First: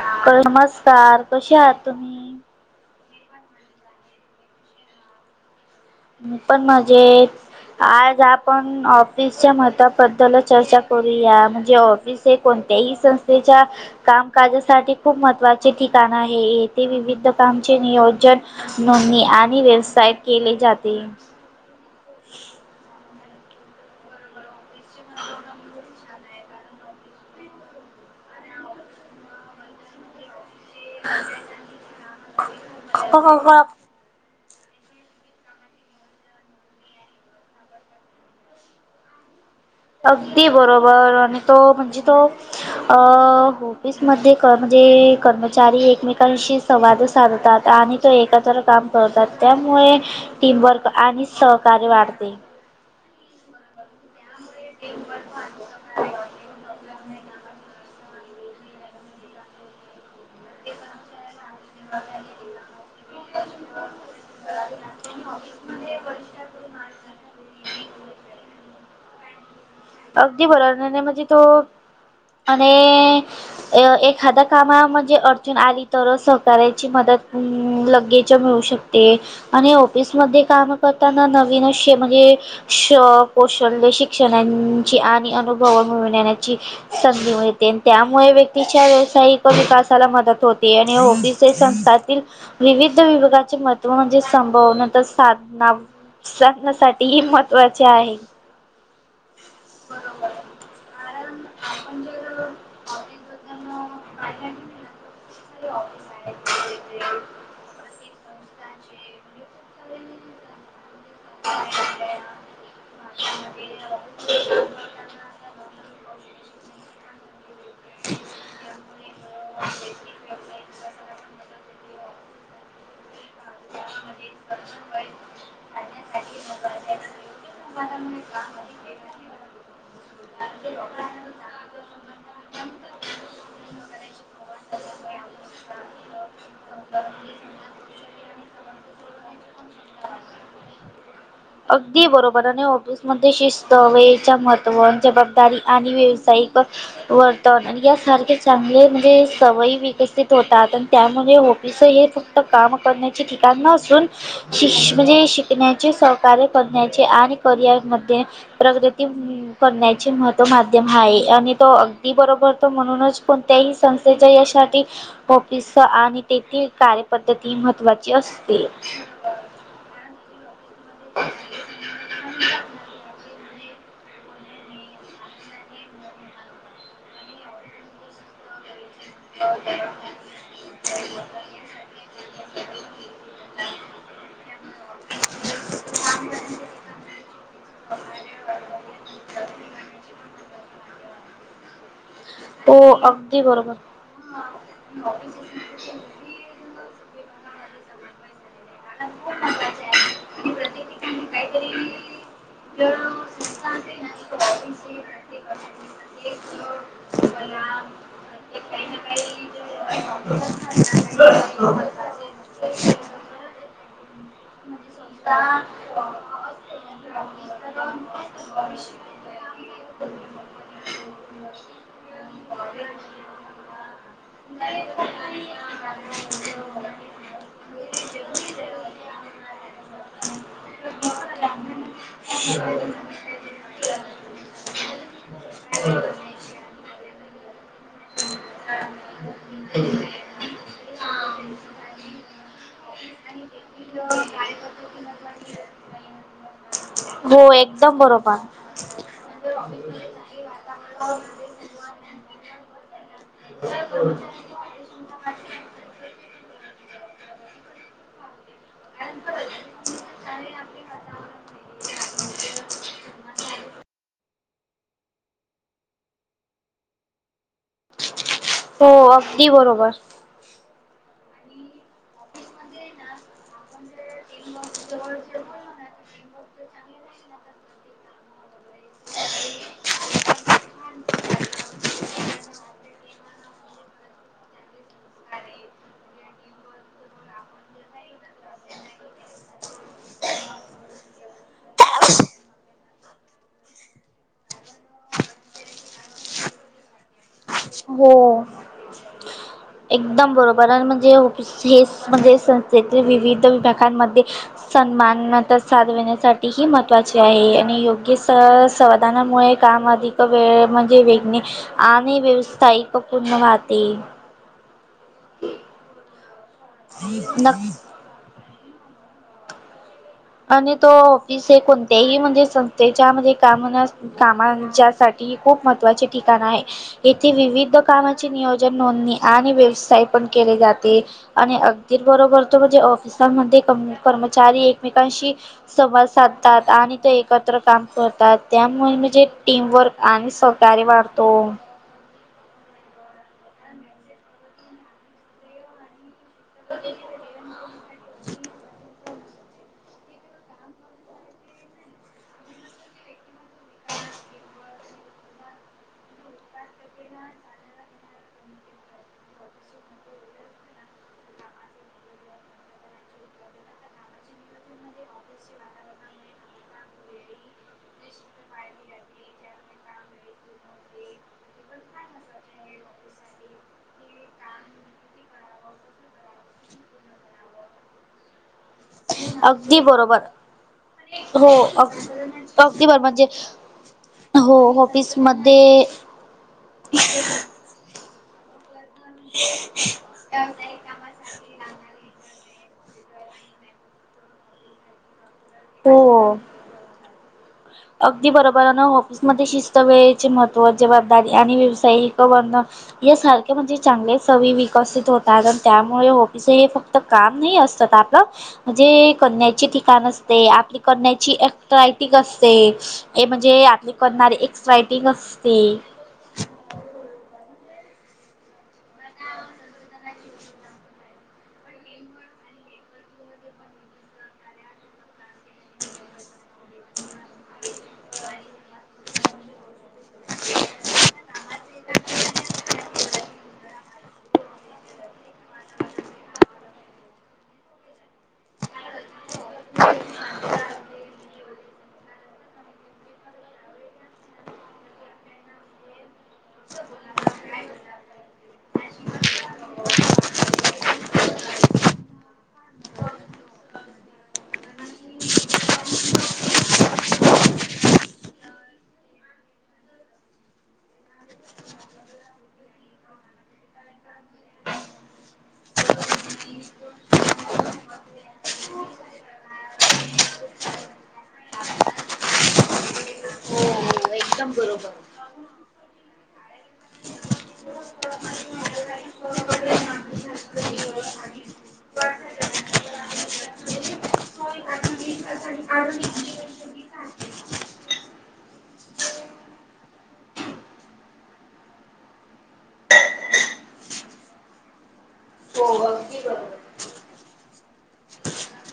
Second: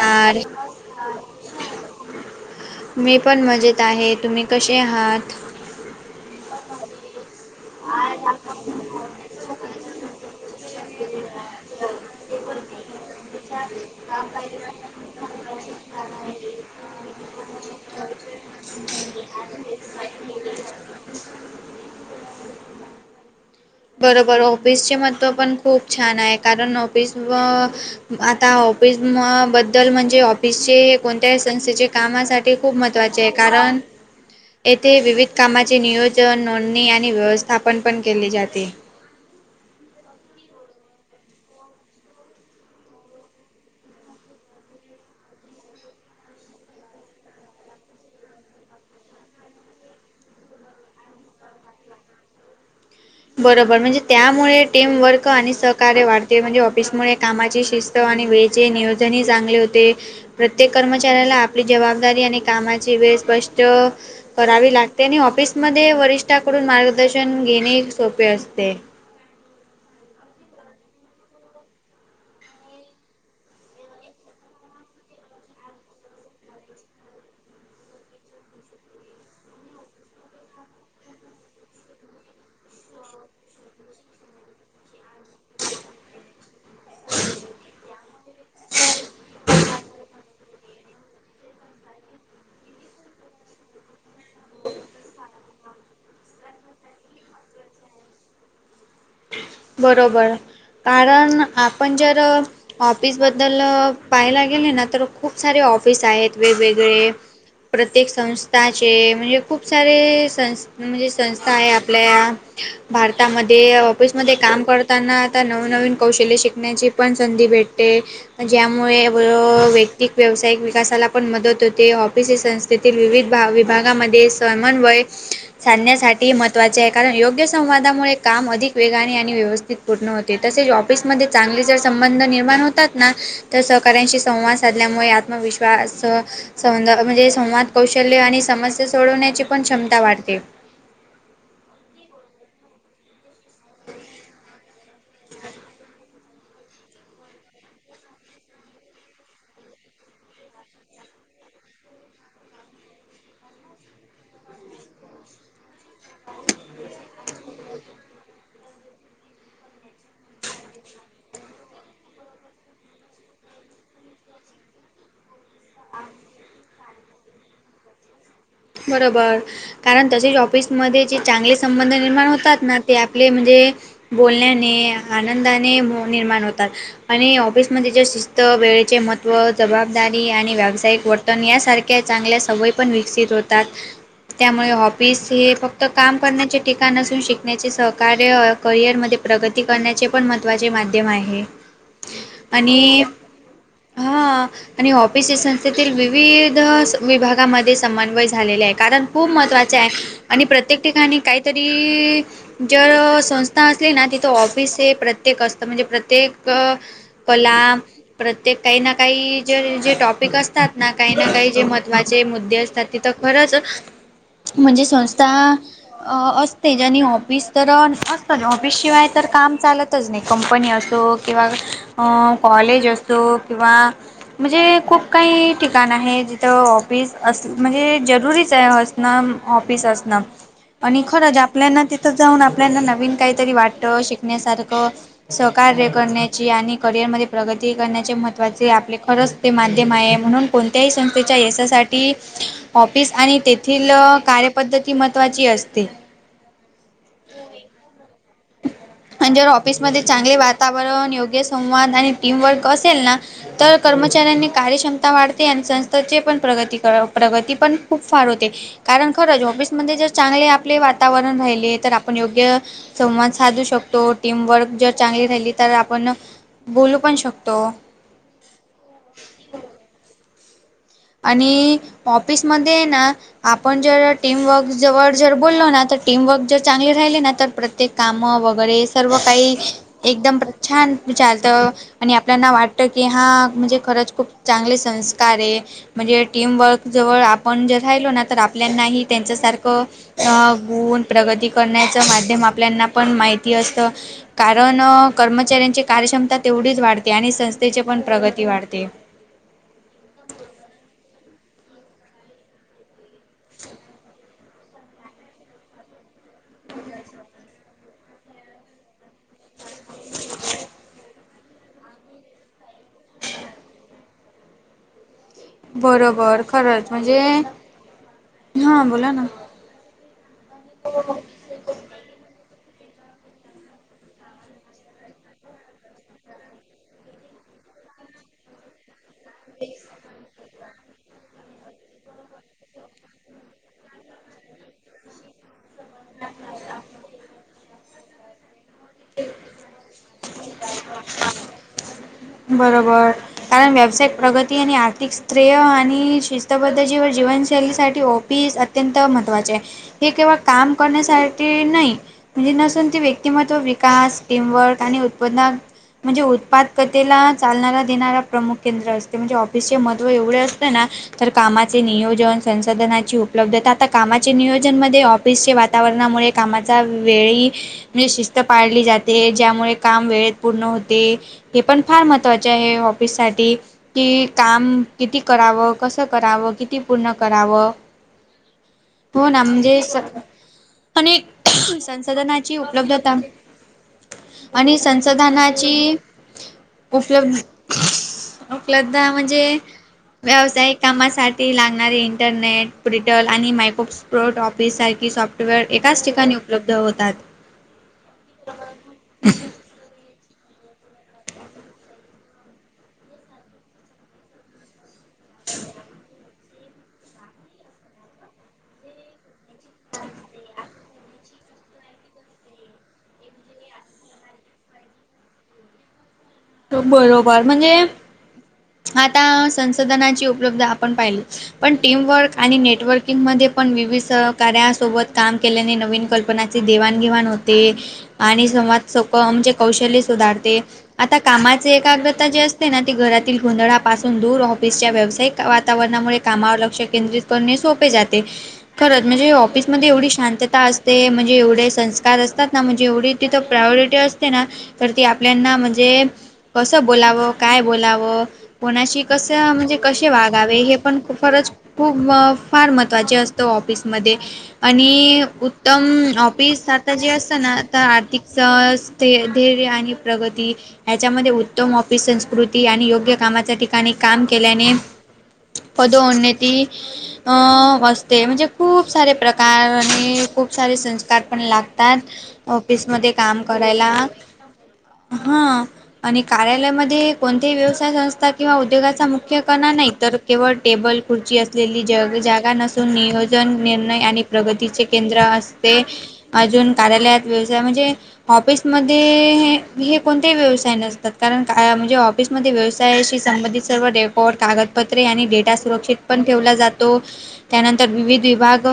यार नमस्कार, कसे आहात तुम्ही. मी पण मजेत आहे तुम्ही कसे आहात. मी पण म्हणजे आज आपण ऑफिसच्या मताबद्दल चर्चा म्हणजे ऑफिस हे कोणत्याही संस्थेच्या कामकाजसाठी खूप महत्वाच्या चे ठिकाण आहे येथे विविध कामचे नियोजन. नोंदणी आणि व्यवसाय केले जाते. बरोबर ऑफिसचे महत्व पण खूप छान आहे. कारण ऑफिस व आता ऑफिस बद्दल म्हणजे वि हे कोणत्याही संस्थेचे कामासाठी खूप महत्त्वाचे आहे कारण येथे विविध कामाची नियोजन नोंदणी आणि व्यवस्थापन पण केले जाते. अगदी बरोबर आणि तो म्हणजे तो अ ऑफिसमध्येध्ये म्हणजे कर्मचारी एकमेकांशी संवाद साधतात आणि तो एकत्र काम करतात त्यामुळे टीमवर्क आणि सहकार्य वाढते. बरोबर म्हणजे त्यामुळे टीमवर्क आणि सहकार्य वाढते. ते म्हणजे ऑफिसमुळे कामाची शिस्त आणी वेळचे नियोजनही चांगले होते. प्रत्येक कर्मचाऱ्याला आपली जबाबदारी आणि कामाची वेळ स्पष्ट करावी लागते आणि ऑफिसमध्ये वरिष्ठाकडून मार्गदर्शन घेणे सोपे असते. अगदी बरोब न्हाई न्हाई म्हणजे तो आणि अ एखादया कामा म्हणजे अडचन आली तरच सहकार्याची मदत लगेच मिळू शकते. ते आणि ऑफिसमध्ये काम करताना नवीन असे म्हणजे श कौशल्य शिक्षणांची आणि अनुभव मिळण्यानाची. संधी मिळते त्यामुळे व्यक्तीच्या व्यावसायिक विकासाला मदत होते आणि संस्थातील विविध विभागाचे महत्व म्हणजे संभव नंतर साधना साधण्यासाठी ही महत्वाचे आहे. बरोबर कारण आपण जर ऑफिसबद्दल पाहायला गेले ना तर खूप सारे ऑफिस आहेत वेगवेगळे प्रत्येक संस्थाचे म्हणजे खूप सारे सं म्हणजे संस्था आहे आपल्या या भारतामध्ये ऑफिस मध्ये काम करताना आता नवनवीन कौशल्य शिकण्याची पण संधी भेट होते ज्यामुळे वयो वैयक्तिक व्यावसायिक विकासाला पण मदत होते ऑफिस तेथील विविध भा विभागामध्ये समन्वय सांधण्यासाठी महत्वाचे आहे कारण योग्य संवादामुळे काम अधिक वेगाने आणि व्यवस्थित पूर्ण होते तसेच ऑफसमध्ये चांगली जर संबंध निर्माण होतात ना तर सहकाऱ्यांशी संवाद साधल्यामुळे आत्मविश्वास स सौद म्हणजे संवाद कौशल्य आणि समस्या सोडवण्याची पण क्षमता वाढते. अगदी बरोबर आणि ऑफिसमध्ये शिस्त वेळच्या महत्त्व जबाबदारी आणि व्यावसायिक वर्तव यासारखे चांगले म्हणजे सवयी विकसित होतात आणि त्यामुळे ऑफिस हे फक्त्त काम करण्याची ठिकाण नूसुन शिश म्हणजे शिकण्याचे कार्य करण्याचे आणि करिअर मध्ये प्रगरती करण्याचे महत्व माध्यम हा ये आणि तो अगदी बरोबर तो म्हणूनच पण तो ते ही संस्थेच्या यशसाठी ऑफिस आणि तेथील कार्यपद्धती ती महत्त्वाची असते. बरोबर कारण तसे जॉब ऑफिसमध्ये जे चांगले संबंध निर्माण होतात ना ते आपले म्हणजे बोलण्याने आनंदाने निर्माण होतात. आणि ऑफिस मध्ये जे शिस्त वेळेचे महत्व व जबाबदारी आणि व्यावसायिक वर्तन यासारख्या चांगल्या सवयी पण विकसित होतात. त्यामुळे हॉफिस हे फक्त काम करण्याचे ठिकाण नसून शिकण्याचे सहकार्य करिअरमध्ये प्रगती करण्याचे पण महत्त्वाचे माध्यम आहे. ह आणि हां आणि ऑफिसेस तेथील विविध स विभागामध्ये समन्वय झालेले आहे. कारण खूप महत्त्वाचे आहे आणि प्रत्येक ठिकाणी काहीतरी जळ संस्था असली ना तिथं ऑफिस हे प्रत्येक असतं म्हणजे प्रत्येक कला प्रत्येक काही ना काही जे जे टॉपिक असतात ना काही ना काही जे महत्त्वाचे मुद्दे असतात. तिथं खरंच म्हणजे संस्था असते ज्यांनी ऑफिस तर असतं ऑफिसशिवाय तर काम चालतच नाही कंपनी असो किंवा कॉलेज असो किंवा म्हणजे खूप काही ठिकाण आहे जिथं ऑफिस असं म्हणजे जरुरीच आहे असणं ऑफिस असणं आणि खरंच आपल्याना तिथं जाऊन आपल्याना नवीन काहीतरी वाटतं शिकण्यासारखं सहकार्य करण्याची आणि करिअर मध्ये प्रगती करण्याचे वाचे आपले खरंच ते माध्यम आहे म्हणून कोणत्याही संस्थेच्या यशासाठी ऑफिस आणि तेथील कार्यपद्धती महत्त्वाची असते. हो एकदम बरोबर. आणि जर ऑफिसमध्ये चांगले वातावरण योग्य संवाद आणि टीमवर्क असेल ना? तर कर्मचाऱ्यांनी कार्यक्षमता वाढते आणि संस्थेची पण प्रगती कर प्रगती पण खूप फार होते कारण खरंच ऑफिसमध्ये जर चांगले आपले वातावरण राहिले तर आपण योग्य संवाद साधू शकतो टीमवर्क जर चांगली राहिली तर आपण बोलू पण शकतो. हो अगदी बरोबर. आणि ऑफिसमध्ये ना आपण जर टीमवर्क जवळ जर बोललो ना, तर टीमवर्क जर चांगली राहिली, तर प्रग ते काम वगैरे सर्व काही एकदम छान चालतं. आणि आपल्याना वाटतं की, हा म्हणजे खरंच खूप चांगले संस्कार आहे. म्हणजे, टीमवर्कजवळ आपण जर राहिलो ना, तर आपल्यालाही त्यांच्यासारखं अ, गुण प्रगती करण्याच माध्यम आपल्याना पण माहिती असतं. कारण, कर्मचाऱ्यांची कार्यक्षमता तेवढीच वाढते, आणि संस्थेची पण हो प्रगती वाढते. एकदम बरोबर, आणि म्हणजे फस हेच, म्हणजे संस्थेतील विविध विभागांमध्ये सन्मानता साधविण्यासाठीही महत्त्वाचे आहे, आणि योग्य स, समाधानामुळे काम, अधिक वेळ म्हणजे वेगने, आणि व्यवसायिक पूर्ण वाहते. बरोबर, खरंच, म्हणजे... नक्की हा, बोला ना आणि तो, ऑफिस हे कोणत्याही म्हणजे संस्थेच्या म्हणजे, काम न कामांच्यासाठी खूप महत्त्वाचे ठिकाणं आहे. येथे, विविध कामाची नियोजन, नोंदणी, आणि व्यवसाय पण केले जाते, आणि अगदीर बरोबर म्हणजे ऑफिसमध्ये, कर्मचारी एकमेकांशी संवाद साधतात, आणि ते एकत्र काम करतात. त्यामुळे, म्हणजे, टीमवर्क आणि सहकार्य वाढतो. बरोबर, कारण व्यावसायिक प्रगती, आणि आर्थिक श्रेय, आणि शिस्तबद्धती व जीवनशैलीसाठी ऑफिस अत्यंत महत्त्वाचे आहे. हे केवळ काम करण्यासाठी नाही, म्हणजे, नसून ते व्यक्तिमत्व कास्ट, स्टीमवर्क आणि उत्पन्न म्हणजे, उत्पादकतेेला चालणारा देणारा प्रमुख केंद्र असते, म्हणजे, ऑफिसचे महत्व एवढे असते ना तर, कामाचे नियोजन, संसाधनाची उपलब्धता, आता, कामाचे नियोजन मध्ये ऑफिसच्या वातावरणामुळे, कामाचा वेळी, म्हणजे, शिस्त पाळली जाते, ज्यामुळे काम वेळेत पूर्ण होते. हे पण, फार महत्त्वाचे आहे, ऑफिस साठी की, काम किती करावं, कसं करावं, किती पूर्ण करावं? [inaudible] हो ना, म्हणजे स... बरोबर पण, एक, हो अग संसाधनाची अगदी बरोबर उपलब्धता म्हणजे हो आणि ऑफिसमध्ये संसाधनाची उपलब्धता. उपलब्ध म्हणजे, व्यावसायिक कामासाठी लागणारे इंटरनेट. रिटेल आणि मायक्रोसॉफ्ट ऑफिससारखी सॉफ्टवेअर एकाच हो ठिकाणी उपलब्ध होतात. अगदी बरोबर आहे ना ऑफिसमध्ये शिस्त, वेळ महत्त्व, जबाबदारी आणि व्यावसायिक बंधन, यांसारखे म्हणजे चांगल्या सवयी विकसित होतात. ण त्यामुळे ऑफिस फक्त काम नाही असत आपलं म्हणजे ठिकाण असते, आपली करण्याची अट्रॅक्टिव्ह असते. म्हणजे, हे म्हणजे आपली अट्रॅक्टिव्ह असते. बरोबर, म्हणजे आता संसाधनाची उपलब्धता आपण पाहिली पण, टीमवर्क आणि नेटवर्किंगमध्ये पण विविध सहकाऱ्यांसोबत काम केल्याने नवीन कल्पना देवाणघेवाण होते आणि संवादामुळे कौशल्य सुधारते. आता कामाची एकाग्रता जी असते ना, ती घरातील गोंधळापासून दूर, ऑफिसच्या व्यावसायिक... वातावरणामुळे कामावर लक्ष केंद्रित करणे सोपे जाते. खरंच, म्हणजे ऑफिसमध्ये एवढी शांतता असते, म्हणजे एवढे संस्कार असतात ना, म्हणजे एवढी... तिथे प्रायॉरिटीज असते ना, तर ती आपल्याला... जे कसं बोलावं, काय बोलावं... कोणाशी कसं, म्हणजे कसे वागावे. हे पण खूपरच खूप अ फार महत्वाचे असतो. ऑफिसमध्ये. आणि उत्तम ऑफिस आता जे असतं ना, आता आर्थिक सह ते धैर्य आणि प्रगती ह्याच्यामध्ये, उत्तम ऑपि संस्कृती. आणि योग्य कामाच्या ठिकाणी, काम केल्याने पदोउन्नती अ असते. म्हणजे खूप सारे प्रकार, आणि खूप सारे संस्कार पण लागतात. ऑफिसमध्ये काम करायला. हा. आणि कार्यालयामध्ये, कोणतेही व्यवसाय संस्था किंवा उद्योगाचा मुख्य कणा नाही. तर केवळ टेबल, खुर्ची असलेली जग - जागा नसून, नियोजन, निर्णय आणि प्रगतीचे केंद्र असते. अजून, कार्यालयात व्यवसाय म्हणजे, ऑफिसमध्ये हे, हे कोणते व्यवसाय नसतात. कारण का म्हणजे, ऑफिसमध्ये व्यवसायाशी संबंधित सर्व रेकॉर्ड, कागदपत्रे आणि डेटा सुरक्षित पण ठेवला जातो. त्यानंतर, विविध विभाग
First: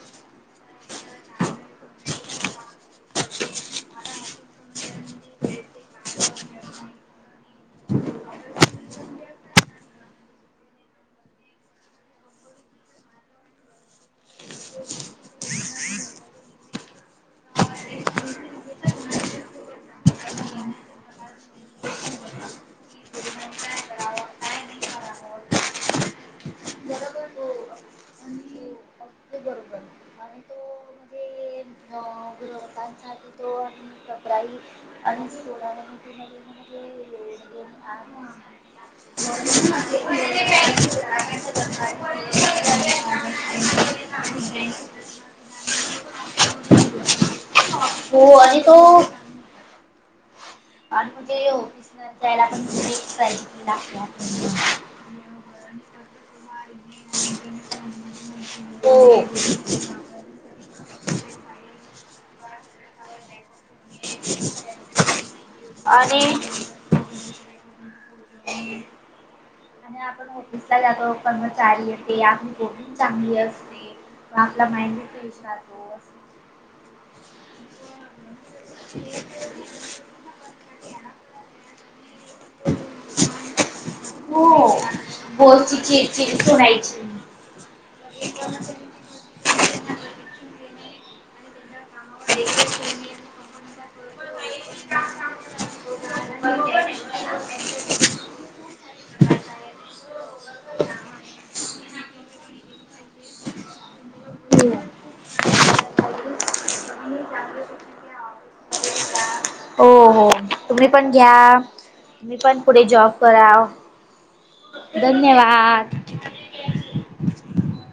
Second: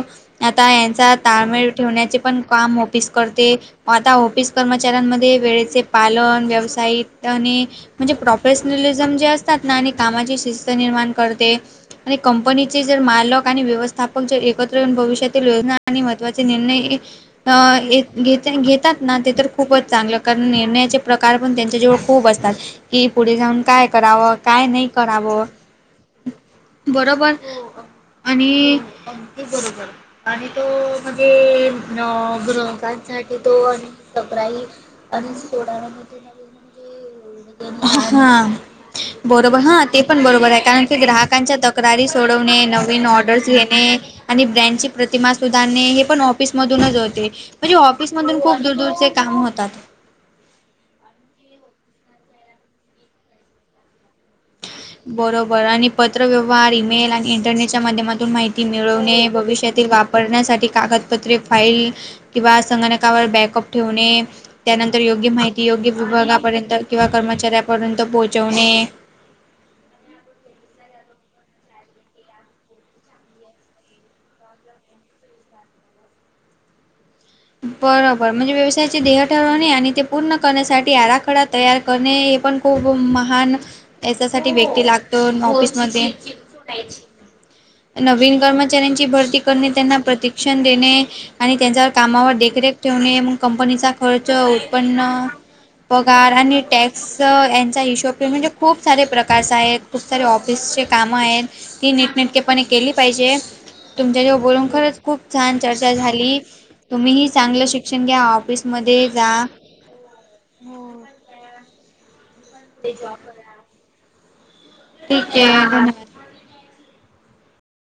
आता यांचा ताळमेळ ठेवण्याचे पण काम ऑफिस करते. आता ऑफिस कर्मचाऱ्यांमध्ये, वेळेचे पालन, व्यावसायिकता आणि म्हणजे प्रोफेशनलिजम जे असतात ना. आणि कामाची शिस्त निर्माण करते. आणि कंपनीचे जर मालक आणि व्यवस्थापक. जर एकत्र येऊन, भविष्यातील योजना आणि महत्वाचे निर्णय अ घे घेत - घेतात ना, ते तर खूपच चांगलं. कारण निर्णयाचे प्रकार पण त्यांच्या जेवळ खूप असतात. कि, पुढे जाऊन काय करावं? काय नाही करावं? बरोबर. आणि अगदी बरोबर. आणि तो म्हणजे न गृहकांसाठी तो अन सकराई आणि सोडाण्या [unintelligible] हा. बरोबर. हा, ते पण बरोबराय. कारण की, ग्राहकांच्या तक्रारी सोडवणे, नवीन ऑर्डर्स घेणे आणि ब्रँडची प्रतिमा सुधारणे. हे पण ऑफिस मधूनच होते. म्हणजे ऑ हो ऑफिसमधून खूप, आणि तो दुरदुरचे काम होतात. आणि म्हणजे ऑफिसमध्ये जायला पण, एक साईझ लागत्यात. बरोबर आणि पत्रव्यवहार, ईमेल आणि इंटरनेटच्या माध्यमातून, माहिती हो मिळवणे. भविष्यातील वाप परण्यासाठी कागदपत्रे, फाईल किंवा संगणकावर बॅकअप ठेवणे. त्यानंतर योग्य माहिती ती योग्य आणि विभागापर्यंत किंवा कर्मचाऱ्यापर्यंत पोहोचवणे. आणि आपण ऑफिसला जातो. कर्मचारीय ते आपली वोटिंग चांगली असते. म आपला माइंड बी फ्रेश राहतो. बरोबर. म्हणजे व्यवसायाचे ध्येय ठरवणे. आणि ते पूर्ण करण्यासाठी, आराखडा तयार करणे. हे पण खूप महान याच्यासाठी हो व्यक्ती लागतो, बोलची ऑफिसमध्ये. चिडचिड सुनायची. नवीन कर्मचाऱ्यांची भरती करणे. त्यांना प्रतिक्षण देणे. आणि त्यांचा कामावर देखरेख ठेवणे. मग कंपनीचा खर्च, उत्पन्न, पगार आणि टॅक्स सर यांचा हिशोब ठेव. म्हणजे, खूप सारे प्रकार्स आहेत. खूप सारे ऑफिसचे काम आहेत. ती नीटनिटकेपणे केली पाहिजे. तुमच्याशी बोलून खरंच, खूप छान चर्चा झाली. तुम्हीही चांगलं शिक्षण घ्या. ऑफिसमध्ये जा. हो, हो. तुम्ही पण घ्या. मी पण पुढे जॉब कराव ठीक आहे धन्यवाद.